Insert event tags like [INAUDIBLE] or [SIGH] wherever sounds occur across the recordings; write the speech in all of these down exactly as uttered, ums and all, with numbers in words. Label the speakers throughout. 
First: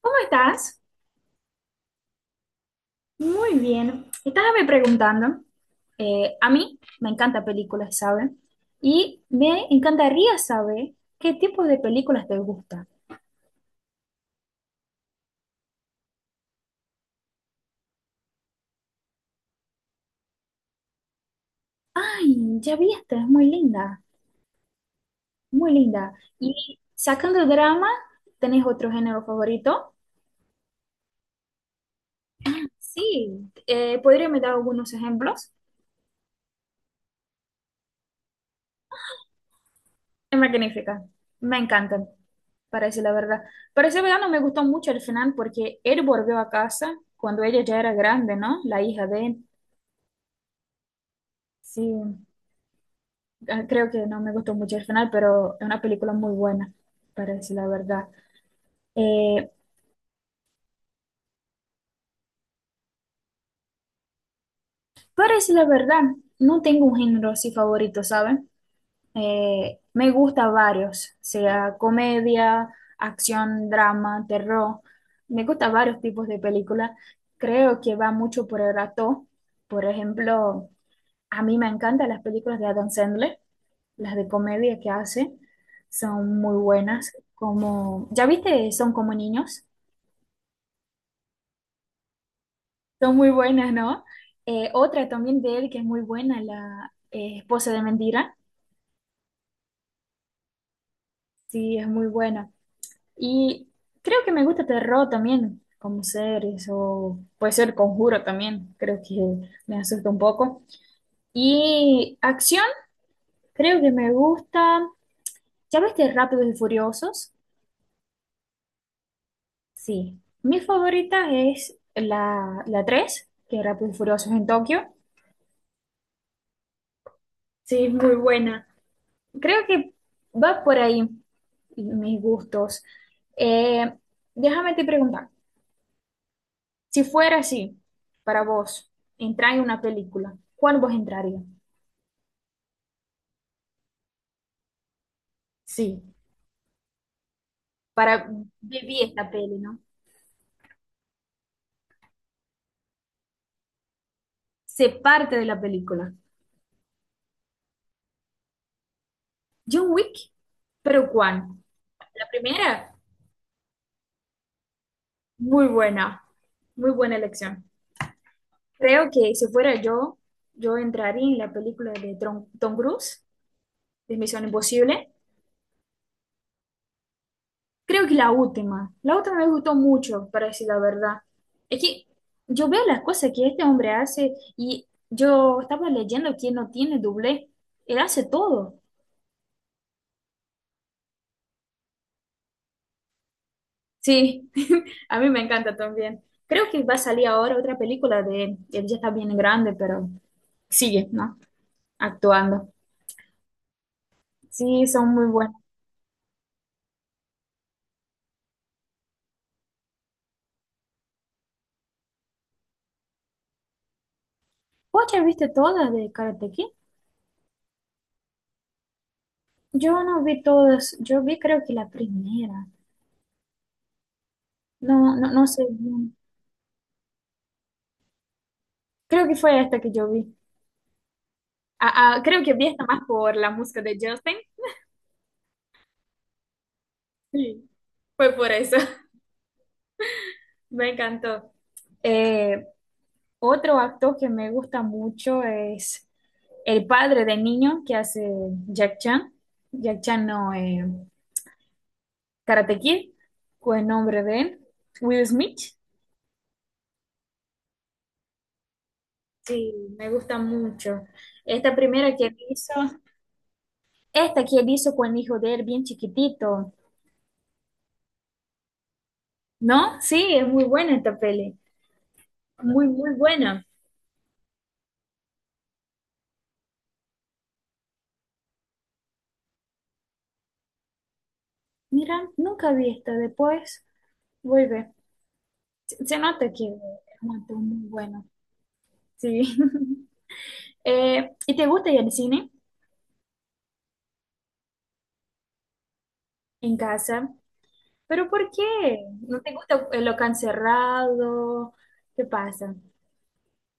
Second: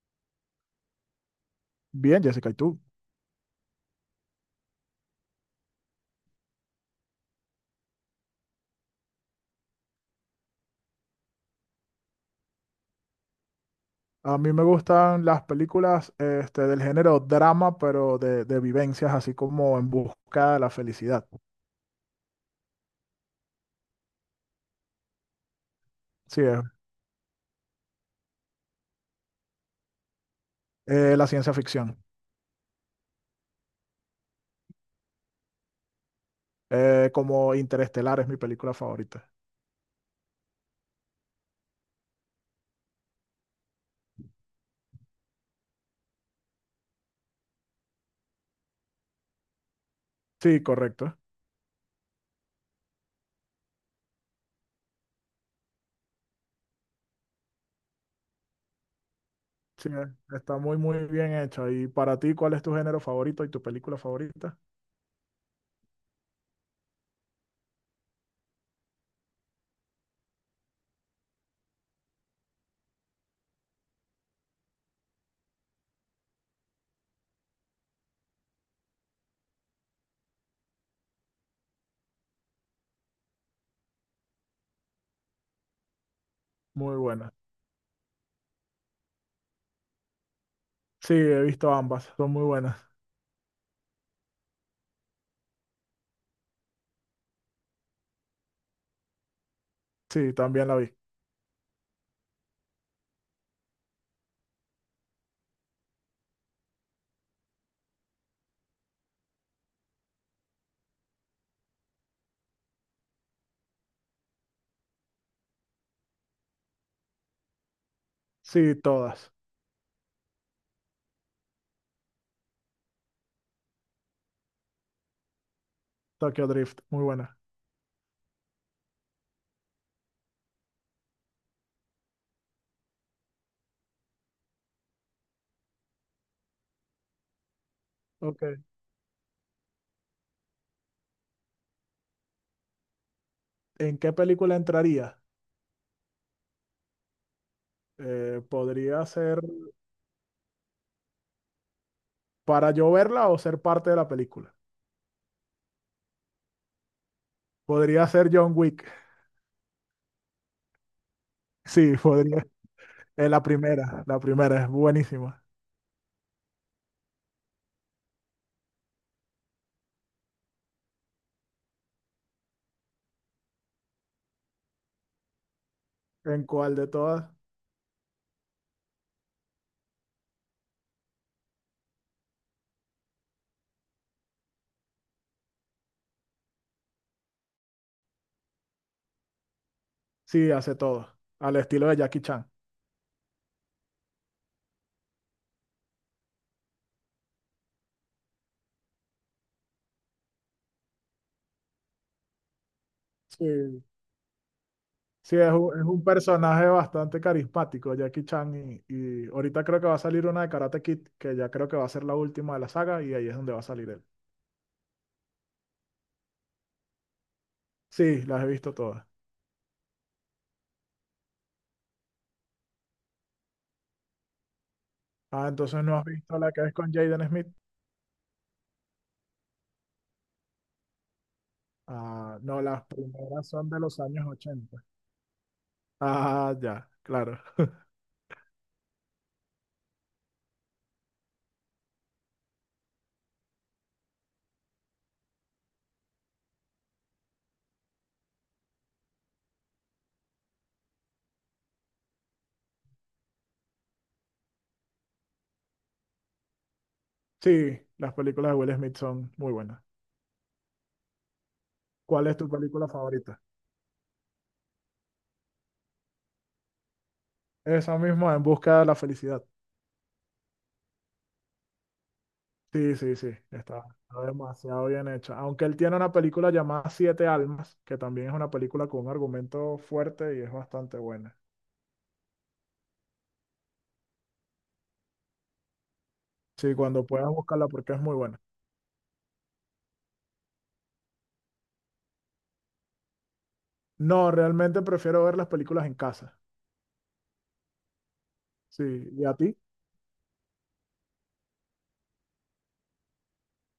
Speaker 1: ¿Cómo estás?
Speaker 2: Bien, Jessica, ¿y tú?
Speaker 1: Muy bien. Estábame preguntando. Eh, a mí me encanta películas, ¿sabes? Y me encantaría saber qué tipo de películas te gustan.
Speaker 2: A mí me gustan las películas este, del género drama, pero de, de vivencias, así como En busca de la felicidad.
Speaker 1: Ay, ya vi esta, es muy linda, muy linda.
Speaker 2: Sí, es
Speaker 1: Y sacando drama, ¿tenés otro género favorito?
Speaker 2: eh, la ciencia ficción.
Speaker 1: Sí, eh, ¿podría me dar algunos ejemplos?
Speaker 2: Eh, como Interestelar es mi película favorita.
Speaker 1: Es magnífica, me encantan, para decir la verdad. Para ser verdad, no me gustó mucho el final porque él volvió a casa cuando ella ya era grande, ¿no? La hija de él.
Speaker 2: Sí, correcto.
Speaker 1: Sí, ah, creo que no me gustó mucho el final, pero es una película muy buena, para decir la verdad. Eh,
Speaker 2: Sí, eh, está muy, muy bien hecha. ¿Y para ti, cuál es tu género favorito y tu película favorita?
Speaker 1: para decir la verdad, no tengo un género así favorito, ¿saben? Eh, me gusta varios, sea comedia, acción, drama, terror. Me gusta varios tipos de películas. Creo que va mucho por el actor. Por ejemplo, a mí me encantan las películas de Adam Sandler. Las de comedia que hace son muy
Speaker 2: Muy
Speaker 1: buenas,
Speaker 2: buena.
Speaker 1: como, ¿ya viste? Son como niños,
Speaker 2: Sí, he visto ambas, son muy buenas.
Speaker 1: son muy buenas, ¿no? Eh, otra también de él que es muy buena, la eh, esposa de mentira,
Speaker 2: Sí, también la vi.
Speaker 1: sí, es muy buena. Y creo que me gusta terror también, como series, o puede ser Conjuro también, creo que me asusta un poco. Y acción, creo que me gusta, ¿ya viste Rápidos y Furiosos?
Speaker 2: Sí, todas.
Speaker 1: Sí, mi favorita es la, la tres, que es Rápido y Furiosos en Tokio.
Speaker 2: Tokyo Drift, muy buena.
Speaker 1: Sí, es muy buena. Creo que va por ahí mis gustos. Eh, Déjame te preguntar, si fuera así, para
Speaker 2: Ok.
Speaker 1: vos, entrar en una película, ¿cuál vos entraría?
Speaker 2: ¿En qué película entraría?
Speaker 1: Sí, para
Speaker 2: Eh,
Speaker 1: vivir
Speaker 2: podría
Speaker 1: esta
Speaker 2: ser.
Speaker 1: peli, ¿no?
Speaker 2: Para yo verla o ser parte de la película.
Speaker 1: Ser parte de la película.
Speaker 2: Podría ser John Wick. [LAUGHS]
Speaker 1: John Wick, pero ¿cuál?
Speaker 2: Sí,
Speaker 1: La
Speaker 2: podría.
Speaker 1: primera,
Speaker 2: Es la primera, la primera, es buenísima.
Speaker 1: muy buena, muy buena elección. Creo que si fuera yo, yo entraría en la película de Tom, Tom Cruise, de Misión Imposible.
Speaker 2: ¿En cuál de todas?
Speaker 1: Creo que la última. La última me gustó mucho, para decir la verdad. Es que yo veo las cosas que este hombre hace y yo estaba leyendo que no tiene doblé. Él hace todo.
Speaker 2: Sí, hace todo. Al estilo de Jackie Chan.
Speaker 1: Sí, [LAUGHS] a mí me encanta también. Creo que va a salir ahora otra película de él. Él ya está bien grande, pero sigue, ¿no? Actuando.
Speaker 2: Sí.
Speaker 1: Sí, son muy
Speaker 2: Sí, es
Speaker 1: buenas.
Speaker 2: un, es un personaje bastante carismático, Jackie Chan. Y, y ahorita creo que va a salir una de Karate Kid, que ya creo que va a ser la última de la saga, y ahí es donde va a salir él.
Speaker 1: ¿Vos ya viste todas de Karate Kid?
Speaker 2: Sí, las he visto todas.
Speaker 1: Yo no vi todas, yo vi creo que la primera, no, no, no
Speaker 2: Ah,
Speaker 1: sé
Speaker 2: entonces no has
Speaker 1: bien.
Speaker 2: visto la que es con Jaden Smith.
Speaker 1: Creo que fue esta que yo vi. Ah, ah,
Speaker 2: Ah,
Speaker 1: creo que
Speaker 2: no,
Speaker 1: vi esta
Speaker 2: las
Speaker 1: más por
Speaker 2: primeras
Speaker 1: la
Speaker 2: son de
Speaker 1: música de
Speaker 2: los años
Speaker 1: Justin.
Speaker 2: ochenta. Ah, ya, claro.
Speaker 1: Sí, fue por eso. [LAUGHS] Me encantó. Eh, Otro actor que me gusta mucho es el padre del niño que hace Jack Chan. Jack Chan no, eh, Karate Kid, fue el nombre de él. Will Smith.
Speaker 2: Sí, las películas de Will Smith son muy
Speaker 1: Sí,
Speaker 2: buenas.
Speaker 1: me gusta mucho. Esta primera que
Speaker 2: ¿Cuál
Speaker 1: él
Speaker 2: es tu
Speaker 1: hizo.
Speaker 2: película favorita?
Speaker 1: Esta que él hizo con el hijo de él, bien chiquitito,
Speaker 2: Esa misma, En busca de la felicidad.
Speaker 1: ¿no? Sí, es muy buena esta peli, muy,
Speaker 2: Sí,
Speaker 1: muy
Speaker 2: sí, sí,
Speaker 1: buena.
Speaker 2: está, está demasiado bien hecha. Aunque él tiene una película llamada Siete Almas, que también es una película con un argumento fuerte y es bastante buena.
Speaker 1: Mira, nunca vi esta, después vuelve. Se, se nota que
Speaker 2: Sí, cuando
Speaker 1: es
Speaker 2: puedas
Speaker 1: un actor
Speaker 2: buscarla
Speaker 1: muy
Speaker 2: porque es muy
Speaker 1: bueno,
Speaker 2: buena.
Speaker 1: sí. [LAUGHS] Eh, ¿y te gusta ir al cine
Speaker 2: No, realmente prefiero ver las películas en casa.
Speaker 1: en casa? ¿Pero por qué?
Speaker 2: Sí, ¿y a
Speaker 1: ¿No te
Speaker 2: ti?
Speaker 1: gusta el local cerrado? ¿Qué pasa?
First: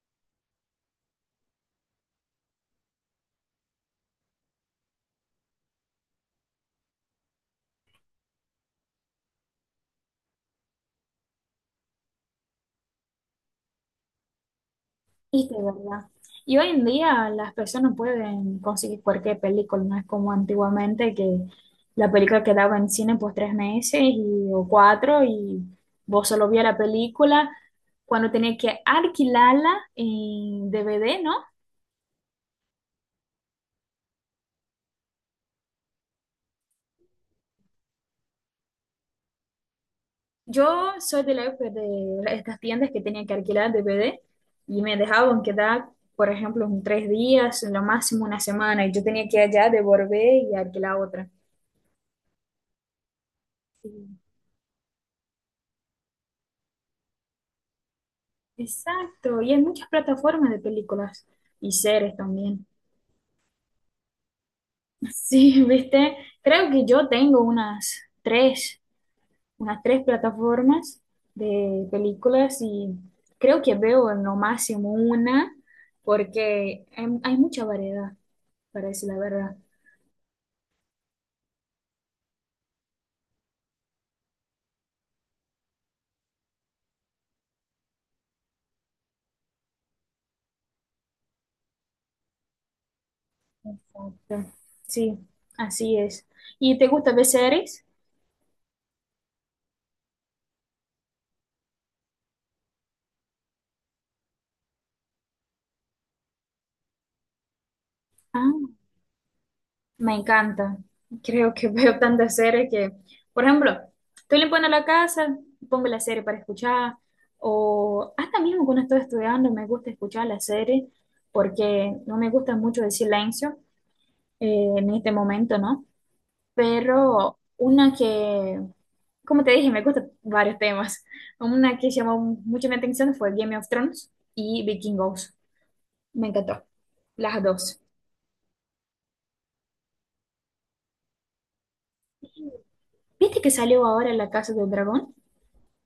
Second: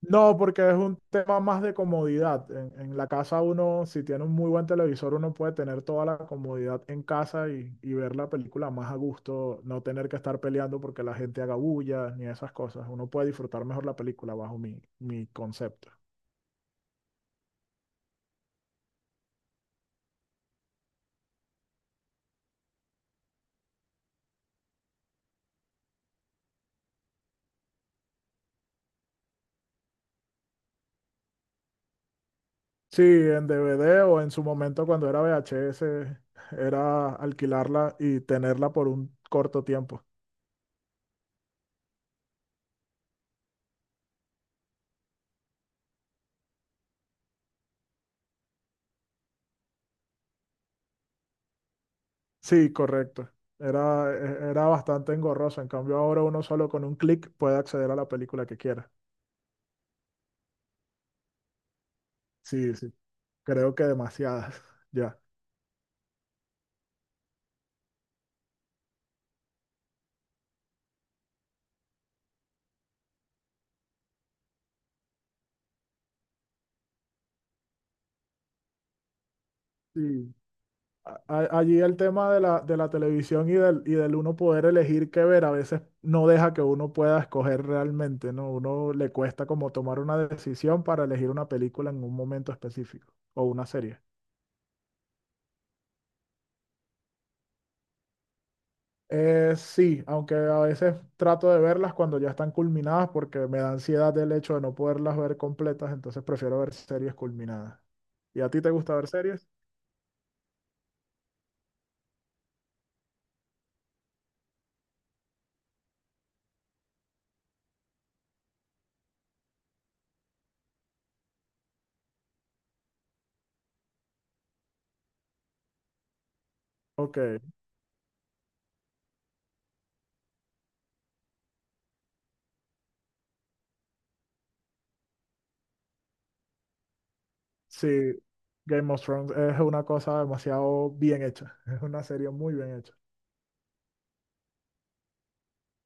Speaker 2: No, porque es un tema más de comodidad. En, en la casa uno, si tiene un muy buen televisor, uno puede tener toda la comodidad en casa y, y ver la película más a gusto, no tener que estar peleando porque la gente haga bulla ni esas cosas. Uno puede disfrutar mejor la película bajo mi, mi
Speaker 1: Es que es
Speaker 2: concepto.
Speaker 1: verdad. Y hoy en día las personas pueden conseguir cualquier película, no es como antiguamente que la película quedaba en cine por tres meses y, o cuatro, y vos solo vías la película cuando tenías que alquilarla en D V D, ¿no?
Speaker 2: Sí, en D V D o en su momento cuando era V H S, era alquilarla y tenerla por un corto tiempo.
Speaker 1: Yo soy de la época de estas tiendas que tenían que alquilar D V D y me dejaban quedar, por ejemplo, en tres días, en lo máximo una semana, y yo tenía que allá devolver y alquilar otra.
Speaker 2: Sí, correcto. Era,
Speaker 1: Sí.
Speaker 2: e- era bastante engorroso. En cambio, ahora uno solo con un clic puede acceder a la película que quiera.
Speaker 1: Exacto, y hay muchas plataformas de películas y series también.
Speaker 2: Sí, sí. Creo que demasiadas. [LAUGHS] Ya.
Speaker 1: Sí, [LAUGHS] viste, creo que yo tengo unas tres, unas tres plataformas de películas, y creo que veo en lo máximo una porque hay, hay mucha variedad, parece la verdad.
Speaker 2: Sí. A- a- Allí el tema de la, de la televisión y del, y del uno poder elegir qué ver a veces no deja que uno pueda escoger realmente, ¿no? Uno le cuesta como tomar una decisión para elegir una película en un momento específico o una serie.
Speaker 1: Exacto. Sí, así es. ¿Y te gusta ver series?
Speaker 2: Eh, sí, aunque a veces trato de verlas cuando ya están culminadas porque me da ansiedad el hecho de no poderlas ver completas, entonces prefiero ver series culminadas. ¿Y a ti te
Speaker 1: Ah.
Speaker 2: gusta ver series?
Speaker 1: Me encanta. Creo que [LAUGHS] veo tantas series que, por ejemplo, estoy limpiando la casa, pongo la serie para escuchar, o hasta mismo cuando estoy estudiando me gusta escuchar la serie porque no me gusta mucho el silencio eh, en este momento, ¿no?
Speaker 2: Ok,
Speaker 1: Pero una que, como te dije, me gustan varios temas. Una que llamó mucho mi atención fue Game of Thrones y Vikingos. Me encantó, las dos.
Speaker 2: sí, Game of Thrones es una cosa demasiado bien hecha, [LAUGHS] es una serie muy bien hecha.
Speaker 1: ¿Viste que salió ahora La Casa del Dragón?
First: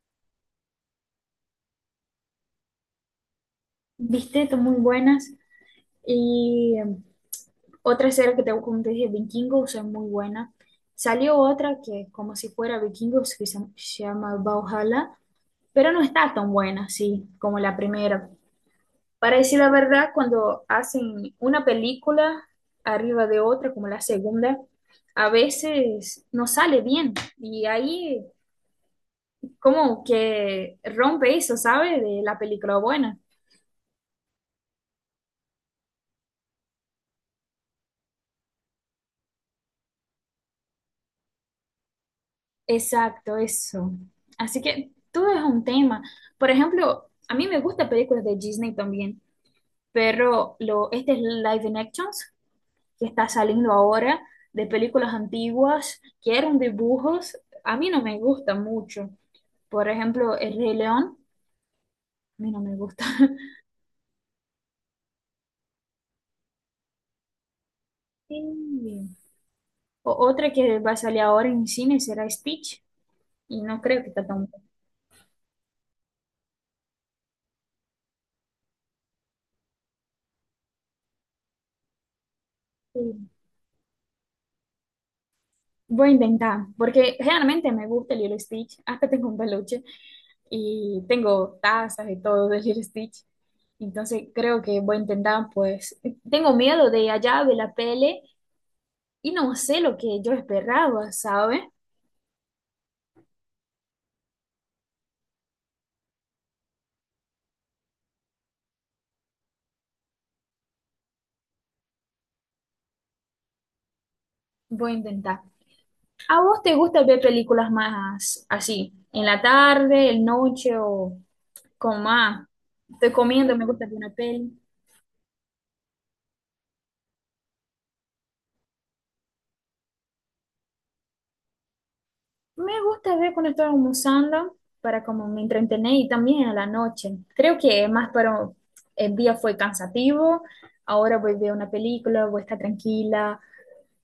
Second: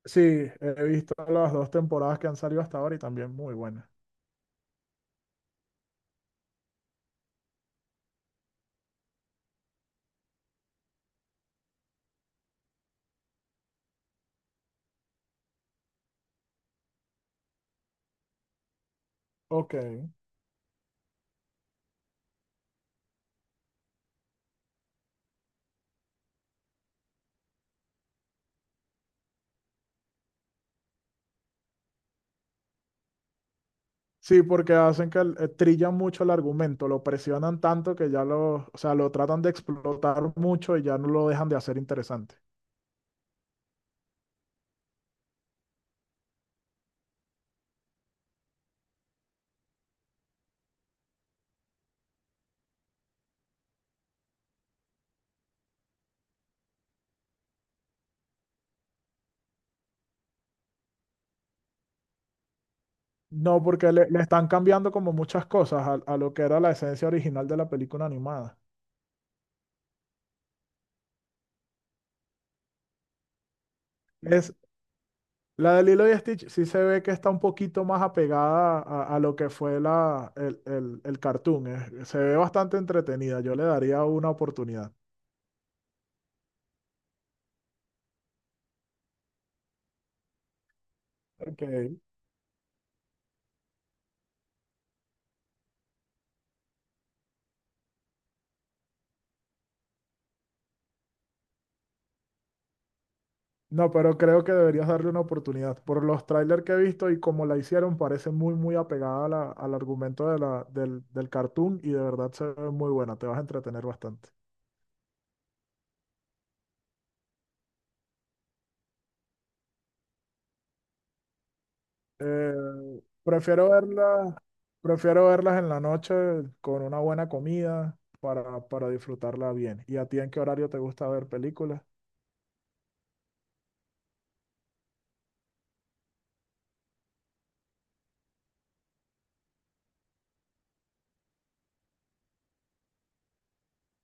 Speaker 2: Sí, he visto las dos temporadas que han salido hasta ahora y también muy buenas.
Speaker 1: ¿Viste? Son muy buenas. Y em, otra serie que tengo, como te dije, Vikingos, es muy buena. Salió otra que es como si fuera Vikingos, que se, se llama Valhalla, pero no está tan buena, sí, como la primera. Para decir la
Speaker 2: Ok,
Speaker 1: verdad, cuando hacen una película arriba de otra, como la segunda, a veces no sale bien. Y ahí como que rompe eso, ¿sabes? De la película buena.
Speaker 2: sí, porque hacen que el- eh, trillan mucho el argumento, lo presionan tanto que ya lo, o sea, lo tratan de explotar mucho y ya no lo dejan de hacer interesante.
Speaker 1: Exacto, eso. Así que todo es un tema. Por ejemplo, a mí me gustan películas de Disney también, pero lo, este es Live Actions que está saliendo ahora de películas antiguas que eran dibujos. A mí no me gusta mucho. Por ejemplo, El Rey León, a mí no me gusta.
Speaker 2: No,
Speaker 1: [LAUGHS]
Speaker 2: porque le, le están cambiando como muchas cosas a, a lo que era la esencia original de la película
Speaker 1: Sí.
Speaker 2: animada.
Speaker 1: O otra que va a salir ahora en cine será Stitch y no creo que está tan
Speaker 2: Es, la de Lilo y Stitch sí se ve que está un poquito más apegada a, a lo que fue la, el, el, el cartoon. eh. Se ve bastante
Speaker 1: buena.
Speaker 2: entretenida. Yo le daría una oportunidad.
Speaker 1: Voy a intentar, porque realmente me gusta el Lilo Stitch, hasta tengo un peluche y tengo
Speaker 2: Ok.
Speaker 1: tazas y todo de Lilo Stitch. Entonces creo que voy a intentar, pues, tengo miedo de allá de la pele y no sé lo que yo esperaba, ¿sabes?
Speaker 2: No, pero creo que deberías darle una oportunidad. Por los trailers que he visto y como la hicieron, parece muy, muy apegada a la- al argumento de la, del, del cartoon y de verdad se ve muy buena. Te vas a entretener bastante.
Speaker 1: Voy a intentar. ¿A vos te gusta ver películas más así, en la tarde, en noche o con más?
Speaker 2: Eh,
Speaker 1: Estoy comiendo, me
Speaker 2: prefiero
Speaker 1: gusta ver una
Speaker 2: verla
Speaker 1: peli.
Speaker 2: Prefiero verlas en la noche con una buena comida para, para disfrutarla bien. ¿Y a ti en qué horario te gusta ver películas?
Speaker 1: Me gusta ver cuando estoy almorzando para como me entretener, y también a la noche. Creo que más para el día fue cansativo, ahora voy a ver una película, voy a estar tranquila.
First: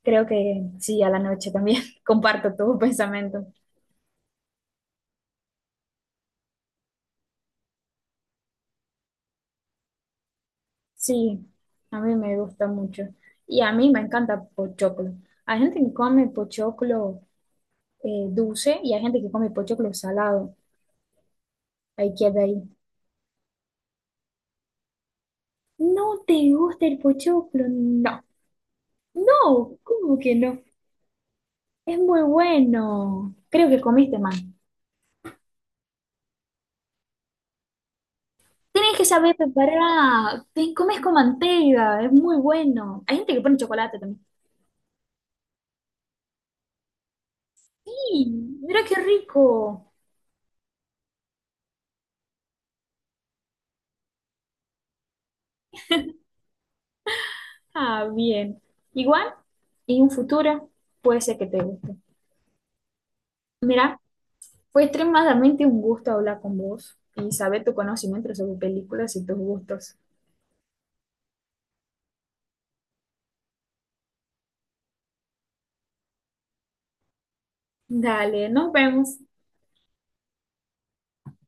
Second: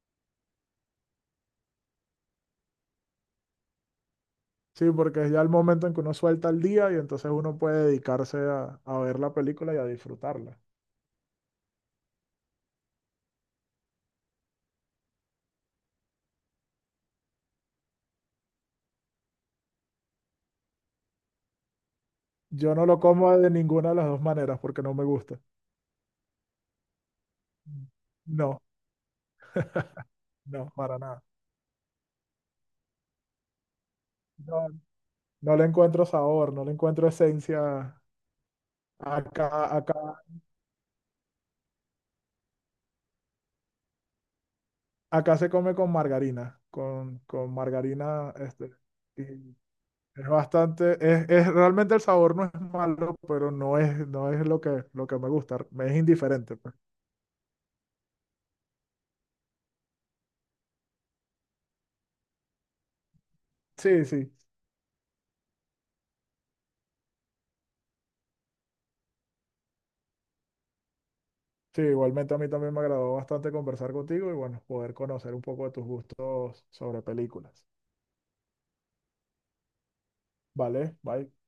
Speaker 1: Creo que sí, a la noche también [LAUGHS] comparto tu pensamiento.
Speaker 2: Sí, porque es ya el momento en que uno suelta el día y entonces uno puede dedicarse a, a ver la película y a disfrutarla.
Speaker 1: Sí, a mí me gusta mucho. Y a mí me encanta pochoclo. Hay gente que come pochoclo eh, dulce y hay gente que come pochoclo salado. Ahí queda ahí.
Speaker 2: Yo no lo como de ninguna de las dos maneras porque no me gusta.
Speaker 1: ¿No te gusta el pochoclo? No.
Speaker 2: No,
Speaker 1: No, ¿cómo que no?
Speaker 2: no, para nada.
Speaker 1: Es muy bueno. Creo que comiste más.
Speaker 2: No, no le encuentro sabor, no le encuentro esencia.
Speaker 1: Tienes que saber
Speaker 2: Acá, acá,
Speaker 1: preparar. Te comes con manteiga. Es muy bueno. Hay gente que pone chocolate también.
Speaker 2: acá se come con margarina, con, con
Speaker 1: Sí,
Speaker 2: margarina, este,
Speaker 1: mira qué
Speaker 2: y
Speaker 1: rico.
Speaker 2: es bastante, es, es- realmente el sabor no es malo, pero no es, no es lo que, lo que me gusta, me es indiferente, pues.
Speaker 1: Ah, bien. Igual, y un futuro puede ser que te guste. Mira,
Speaker 2: Sí, sí,
Speaker 1: fue extremadamente un gusto hablar con vos y saber tu conocimiento sobre películas y tus gustos.
Speaker 2: sí, igualmente a mí también me agradó bastante conversar contigo y bueno, poder conocer un poco de tus gustos sobre películas.
Speaker 1: Dale, nos vemos.
Speaker 2: Vale, bye.